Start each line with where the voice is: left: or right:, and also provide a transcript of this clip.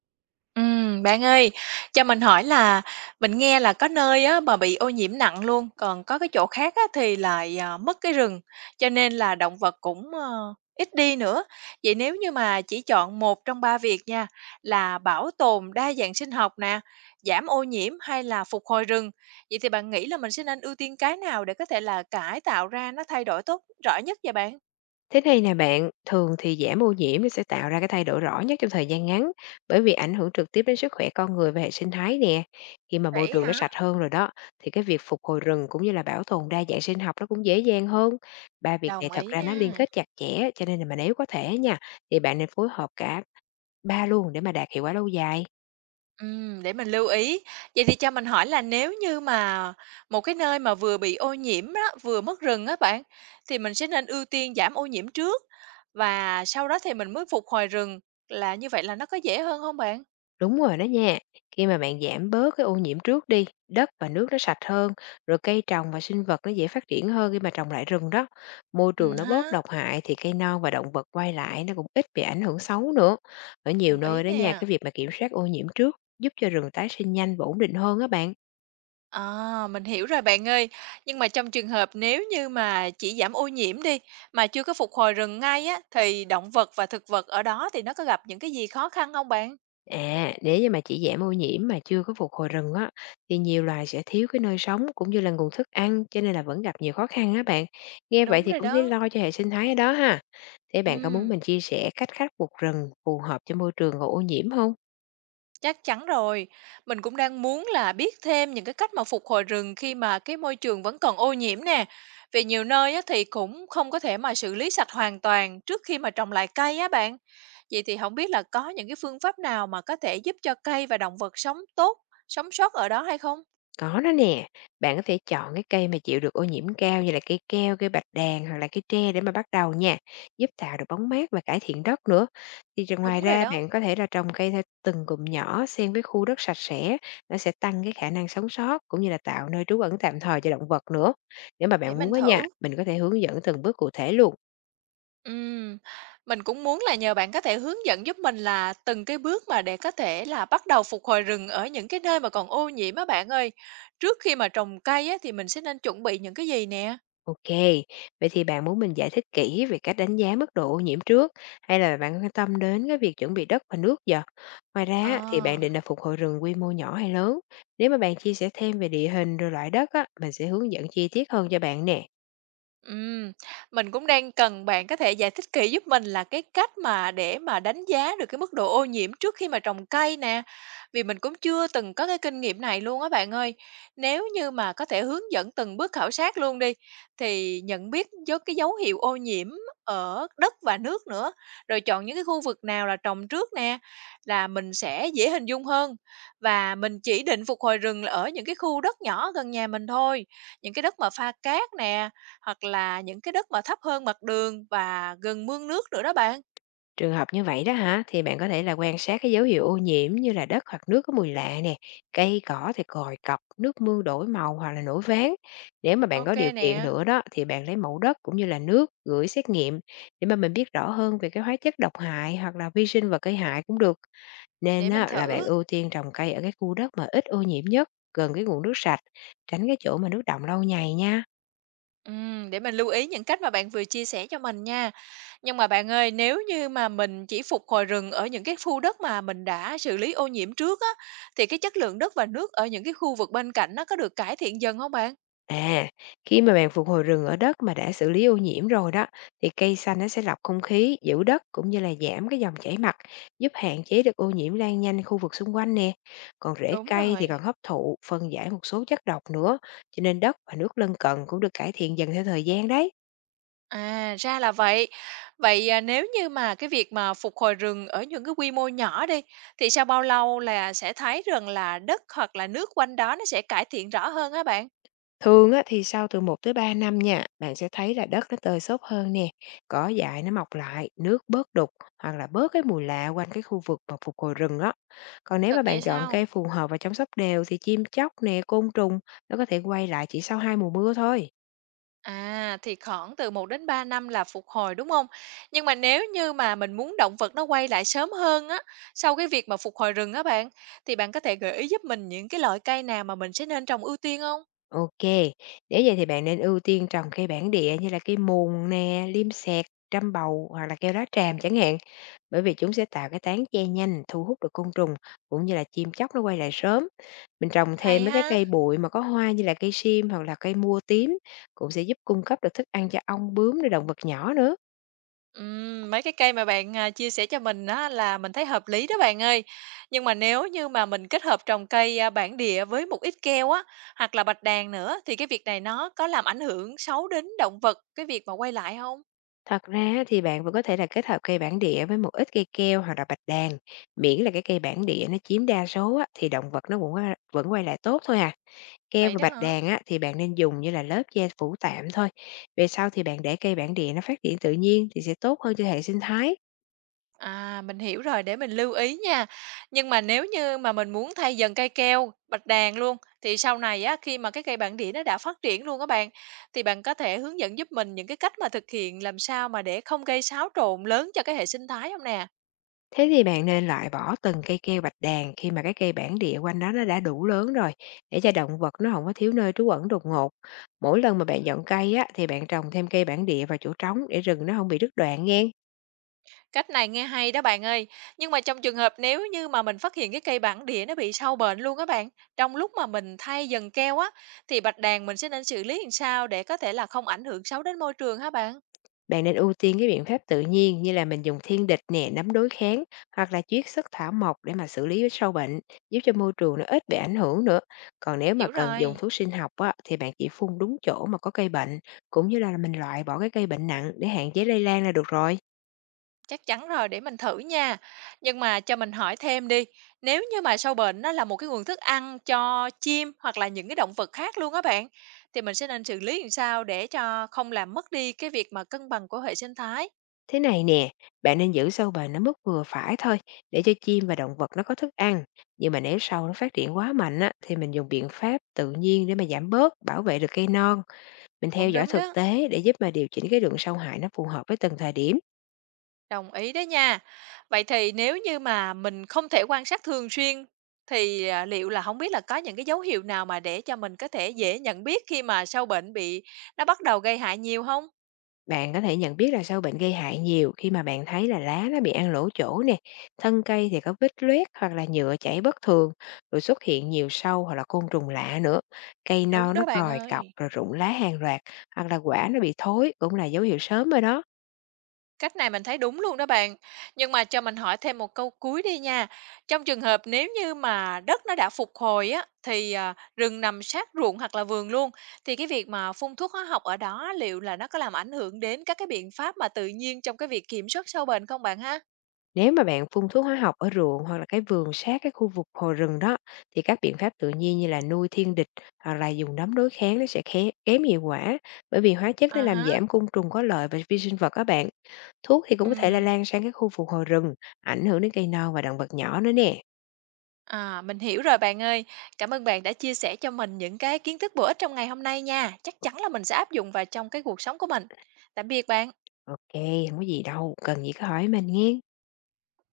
right: Bạn ơi, cho mình hỏi là mình nghe là có nơi á mà bị ô nhiễm nặng luôn, còn có cái chỗ khác á thì lại, à, mất cái rừng, cho nên là động vật cũng, ít đi nữa. Vậy nếu như mà chỉ chọn một trong ba việc nha, là bảo tồn đa dạng sinh học nè, giảm ô nhiễm hay là phục hồi rừng, vậy thì bạn nghĩ là mình sẽ nên ưu tiên cái nào để có thể là cải tạo ra nó thay đổi tốt rõ nhất vậy bạn?
left: Thế này nè bạn, thường thì giảm ô nhiễm nó sẽ tạo ra cái thay đổi rõ nhất trong thời gian ngắn bởi vì ảnh hưởng trực tiếp đến sức khỏe con người và hệ sinh thái nè. Khi mà môi
right: Vậy
left: trường nó
right: hả?
left: sạch hơn rồi đó thì cái việc phục hồi rừng cũng như là bảo tồn đa dạng sinh học nó cũng dễ dàng hơn. Ba việc này
right: Đồng
left: thật
right: ý
left: ra nó liên
right: nè.
left: kết chặt chẽ cho nên là mà nếu có thể nha thì bạn nên phối hợp cả ba luôn để mà đạt hiệu quả lâu dài.
right: Để mình lưu ý. Vậy thì cho mình hỏi là nếu như mà một cái nơi mà vừa bị ô nhiễm á, vừa mất rừng á bạn, thì mình sẽ nên ưu tiên giảm ô nhiễm trước và sau đó thì mình mới phục hồi rừng, là như vậy là nó có dễ hơn không bạn?
left: Đúng rồi đó nha. Khi mà bạn giảm bớt cái ô nhiễm trước đi, đất và nước nó sạch hơn, rồi cây trồng và sinh vật nó dễ phát triển hơn khi mà trồng lại rừng đó. Môi trường nó bớt
right: Ha,
left: độc hại thì cây non và động vật quay lại nó cũng ít bị ảnh hưởng xấu nữa. Ở nhiều
right: đồng ý
left: nơi đó nha,
right: nè.
left: cái việc mà kiểm soát ô nhiễm trước giúp cho rừng tái sinh nhanh và ổn định hơn á bạn.
right: À, mình hiểu rồi bạn ơi. Nhưng mà trong trường hợp nếu như mà chỉ giảm ô nhiễm đi, mà chưa có phục hồi rừng ngay á, thì động vật và thực vật ở đó thì nó có gặp những cái gì khó khăn không bạn?
left: À, nếu như mà chỉ giảm ô nhiễm mà chưa có phục hồi rừng á, thì nhiều loài sẽ thiếu cái nơi sống cũng như là nguồn thức ăn, cho nên là vẫn gặp nhiều khó khăn á bạn. Nghe
right: Đúng
left: vậy thì
right: rồi
left: cũng thấy
right: đó.
left: lo cho hệ sinh thái ở đó ha. Thế bạn có muốn
right: Ừm.
left: mình chia sẻ cách khắc phục rừng phù hợp cho môi trường và ô nhiễm không?
right: Chắc chắn rồi. Mình cũng đang muốn là biết thêm những cái cách mà phục hồi rừng khi mà cái môi trường vẫn còn ô nhiễm nè. Vì nhiều nơi á, thì cũng không có thể mà xử lý sạch hoàn toàn trước khi mà trồng lại cây á bạn. Vậy thì không biết là có những cái phương pháp nào mà có thể giúp cho cây và động vật sống tốt, sống sót ở đó hay không?
left: Có đó nè, bạn có thể chọn cái cây mà chịu được ô nhiễm cao như là cây keo, cây bạch đàn hoặc là cây tre để mà bắt đầu nha, giúp tạo được bóng mát và cải thiện đất nữa. Thì rồi ngoài
right: Đúng rồi
left: ra
right: đó,
left: bạn có thể là trồng cây theo từng cụm nhỏ xen với khu đất sạch sẽ, nó sẽ tăng cái khả năng sống sót cũng như là tạo nơi trú ẩn tạm thời cho động vật nữa. Nếu mà
right: để
left: bạn
right: mình
left: muốn á nha,
right: thử.
left: mình có thể hướng dẫn từng bước cụ thể luôn.
right: Ừm, mình cũng muốn là nhờ bạn có thể hướng dẫn giúp mình là từng cái bước mà để có thể là bắt đầu phục hồi rừng ở những cái nơi mà còn ô nhiễm á bạn ơi. Trước khi mà trồng cây á, thì mình sẽ nên chuẩn bị những cái gì nè?
left: OK, vậy thì bạn muốn mình giải thích kỹ về cách đánh giá mức độ ô nhiễm trước, hay là bạn quan tâm đến cái việc chuẩn bị đất và nước vậy? Ngoài ra á, thì bạn
right: À.
left: định là phục hồi rừng quy mô nhỏ hay lớn? Nếu mà bạn chia sẻ thêm về địa hình rồi loại đất á, mình sẽ hướng dẫn chi tiết hơn cho bạn nè.
right: Ừm, mình cũng đang cần bạn có thể giải thích kỹ giúp mình là cái cách mà để mà đánh giá được cái mức độ ô nhiễm trước khi mà trồng cây nè. Vì mình cũng chưa từng có cái kinh nghiệm này luôn á bạn ơi. Nếu như mà có thể hướng dẫn từng bước khảo sát luôn đi thì nhận biết với cái dấu hiệu ô nhiễm ở đất và nước nữa, rồi chọn những cái khu vực nào là trồng trước nè là mình sẽ dễ hình dung hơn và mình chỉ định phục hồi rừng là ở những cái khu đất nhỏ gần nhà mình thôi, những cái đất mà pha cát nè hoặc là những cái đất mà thấp hơn mặt đường và gần mương nước nữa đó bạn.
left: Trường hợp như vậy đó hả, thì bạn có thể là quan sát cái dấu hiệu ô nhiễm như là đất hoặc nước có mùi lạ nè, cây cỏ thì còi cọc, nước mương đổi màu hoặc là nổi ván. Nếu mà bạn
right: Ok
left: có điều kiện
right: nè.
left: nữa đó thì bạn lấy mẫu đất cũng như là nước gửi xét nghiệm để mà mình biết rõ hơn về cái hóa chất độc hại hoặc là vi sinh vật gây hại cũng được.
right: Để
left: Nên
right: mình
left: á, là bạn
right: thử.
left: ưu tiên trồng cây ở cái khu đất mà ít ô nhiễm nhất, gần cái nguồn nước sạch, tránh cái chỗ mà nước đọng lâu ngày nha.
right: Để mình lưu ý những cách mà bạn vừa chia sẻ cho mình nha. Nhưng mà bạn ơi, nếu như mà mình chỉ phục hồi rừng ở những cái khu đất mà mình đã xử lý ô nhiễm trước á, thì cái chất lượng đất và nước ở những cái khu vực bên cạnh nó có được cải thiện dần không bạn?
left: À, khi mà bạn phục hồi rừng ở đất mà đã xử lý ô nhiễm rồi đó, thì cây xanh nó sẽ lọc không khí, giữ đất cũng như là giảm cái dòng chảy mặt, giúp hạn chế được ô nhiễm lan nhanh khu vực xung quanh nè. Còn rễ
right: Đúng
left: cây thì
right: rồi.
left: còn hấp thụ, phân giải một số chất độc nữa, cho nên đất và nước lân cận cũng được cải thiện dần theo thời gian đấy.
right: À, ra là vậy. Vậy, à, nếu như mà cái việc mà phục hồi rừng ở những cái quy mô nhỏ đi, thì sau bao lâu là sẽ thấy rằng là đất hoặc là nước quanh đó nó sẽ cải thiện rõ hơn hả bạn?
left: Thường á, thì sau từ 1 tới 3 năm nha, bạn sẽ thấy là đất nó tơi xốp hơn nè, cỏ dại nó mọc lại, nước bớt đục hoặc là bớt cái mùi lạ quanh cái khu vực mà phục hồi rừng đó. Còn nếu
right: Thật
left: mà
right: vậy
left: bạn chọn
right: sao?
left: cây phù hợp và chăm sóc đều thì chim chóc nè, côn trùng nó có thể quay lại chỉ sau 2 mùa mưa thôi.
right: À, thì khoảng từ 1 đến 3 năm là phục hồi đúng không? Nhưng mà nếu như mà mình muốn động vật nó quay lại sớm hơn á, sau cái việc mà phục hồi rừng á bạn, thì bạn có thể gợi ý giúp mình những cái loại cây nào mà mình sẽ nên trồng ưu tiên không?
left: Ok, nếu vậy thì bạn nên ưu tiên trồng cây bản địa như là cây mùn nè, liêm sẹt, trăm bầu hoặc là keo lá tràm chẳng hạn. Bởi vì chúng sẽ tạo cái tán che nhanh, thu hút được côn trùng cũng như là chim chóc nó quay lại sớm. Mình trồng thêm
right: Hay
left: mấy cái
right: ha.
left: cây bụi mà có hoa như là cây sim hoặc là cây mua tím cũng sẽ giúp cung cấp được thức ăn cho ong bướm rồi động vật nhỏ nữa.
right: Mấy cái cây mà bạn, à, chia sẻ cho mình á là mình thấy hợp lý đó bạn ơi. Nhưng mà nếu như mà mình kết hợp trồng cây, a, bản địa với một ít keo á, hoặc là bạch đàn nữa thì cái việc này nó có làm ảnh hưởng xấu đến động vật cái việc mà quay lại không?
left: Thật ra thì bạn vẫn có thể là kết hợp cây bản địa với một ít cây keo hoặc là bạch đàn, miễn là cái cây bản địa nó chiếm đa số á, thì động vật nó cũng vẫn quay lại tốt thôi à. Keo
right: Vậy
left: và
right: đó
left: bạch
right: hả?
left: đàn á, thì bạn nên dùng như là lớp che phủ tạm thôi. Về sau thì bạn để cây bản địa nó phát triển tự nhiên thì sẽ tốt hơn cho hệ sinh thái.
right: À, mình hiểu rồi, để mình lưu ý nha. Nhưng mà nếu như mà mình muốn thay dần cây keo, bạch đàn luôn, thì sau này á, khi mà cái cây bản địa nó đã phát triển luôn các bạn, thì bạn có thể hướng dẫn giúp mình những cái cách mà thực hiện làm sao mà để không gây xáo trộn lớn cho cái hệ sinh thái không nè?
left: Thế thì bạn nên loại bỏ từng cây keo bạch đàn khi mà cái cây bản địa quanh đó nó đã đủ lớn rồi, để cho động vật nó không có thiếu nơi trú ẩn đột ngột. Mỗi lần mà bạn dọn cây á, thì bạn trồng thêm cây bản địa vào chỗ trống để rừng nó không bị đứt đoạn nghe.
right: Cách này nghe hay đó bạn ơi. Nhưng mà trong trường hợp nếu như mà mình phát hiện cái cây bản địa nó bị sâu bệnh luôn á bạn, trong lúc mà mình thay dần keo á, thì bạch đàn mình sẽ nên xử lý làm sao để có thể là không ảnh hưởng xấu đến môi trường hả bạn?
left: Bạn nên ưu tiên cái biện pháp tự nhiên như là mình dùng thiên địch nè, nấm đối kháng hoặc là chiết xuất thảo mộc để mà xử lý với sâu bệnh, giúp cho môi trường nó ít bị ảnh hưởng nữa. Còn nếu mà
right: Hiểu
left: cần dùng
right: rồi,
left: thuốc sinh học á, thì bạn chỉ phun đúng chỗ mà có cây bệnh, cũng như là mình loại bỏ cái cây bệnh nặng để hạn chế lây lan là được rồi.
right: chắc chắn rồi để mình thử nha. Nhưng mà cho mình hỏi thêm đi, nếu như mà sâu bệnh nó là một cái nguồn thức ăn cho chim hoặc là những cái động vật khác luôn á bạn, thì mình sẽ nên xử lý làm sao để cho không làm mất đi cái việc mà cân bằng của hệ sinh thái.
left: Thế này nè, bạn nên giữ sâu bền ở mức vừa phải thôi để cho chim và động vật nó có thức ăn. Nhưng mà nếu sâu nó phát triển quá mạnh á, thì mình dùng biện pháp tự nhiên để mà giảm bớt, bảo vệ được cây non. Mình theo
right: Cũng
left: dõi
right: đúng
left: thực
right: đó.
left: tế để giúp mà điều chỉnh cái lượng sâu hại nó phù hợp với từng thời điểm.
right: Đồng ý đấy nha. Vậy thì nếu như mà mình không thể quan sát thường xuyên thì, à, liệu là không biết là có những cái dấu hiệu nào mà để cho mình có thể dễ nhận biết khi mà sâu bệnh bị nó bắt đầu gây hại nhiều không?
left: Bạn có thể nhận biết là sâu bệnh gây hại nhiều khi mà bạn thấy là lá nó bị ăn lỗ chỗ nè, thân cây thì có vết loét hoặc là nhựa chảy bất thường, rồi xuất hiện nhiều sâu hoặc là côn trùng lạ nữa. Cây
right: Đúng
left: non nó
right: đó bạn
left: còi cọc
right: ơi.
left: rồi rụng lá hàng loạt hoặc là quả nó bị thối cũng là dấu hiệu sớm rồi đó.
right: Cách này mình thấy đúng luôn đó bạn. Nhưng mà cho mình hỏi thêm một câu cuối đi nha. Trong trường hợp nếu như mà đất nó đã phục hồi á, thì à, rừng nằm sát ruộng hoặc là vườn luôn, thì cái việc mà phun thuốc hóa học ở đó liệu là nó có làm ảnh hưởng đến các cái biện pháp mà tự nhiên trong cái việc kiểm soát sâu bệnh không bạn ha?
left: Nếu mà bạn phun thuốc hóa học ở ruộng hoặc là cái vườn sát cái khu vực hồ rừng đó thì các biện pháp tự nhiên như là nuôi thiên địch hoặc là dùng nấm đối kháng nó sẽ kém hiệu quả bởi vì hóa chất nó
right: À
left: làm
right: hả,
left: giảm côn trùng có lợi và vi sinh vật các bạn. Thuốc thì cũng có thể là
right: ừm,
left: lan sang các khu phục hồi rừng, ảnh hưởng đến cây non và động vật nhỏ nữa nè.
right: à mình hiểu rồi bạn ơi. Cảm ơn bạn đã chia sẻ cho mình những cái kiến thức bổ ích trong ngày hôm nay nha. Chắc chắn là mình sẽ áp dụng vào trong cái cuộc sống của mình. Tạm biệt bạn.
left: Ok, không có gì đâu, cần gì cứ hỏi mình nghe.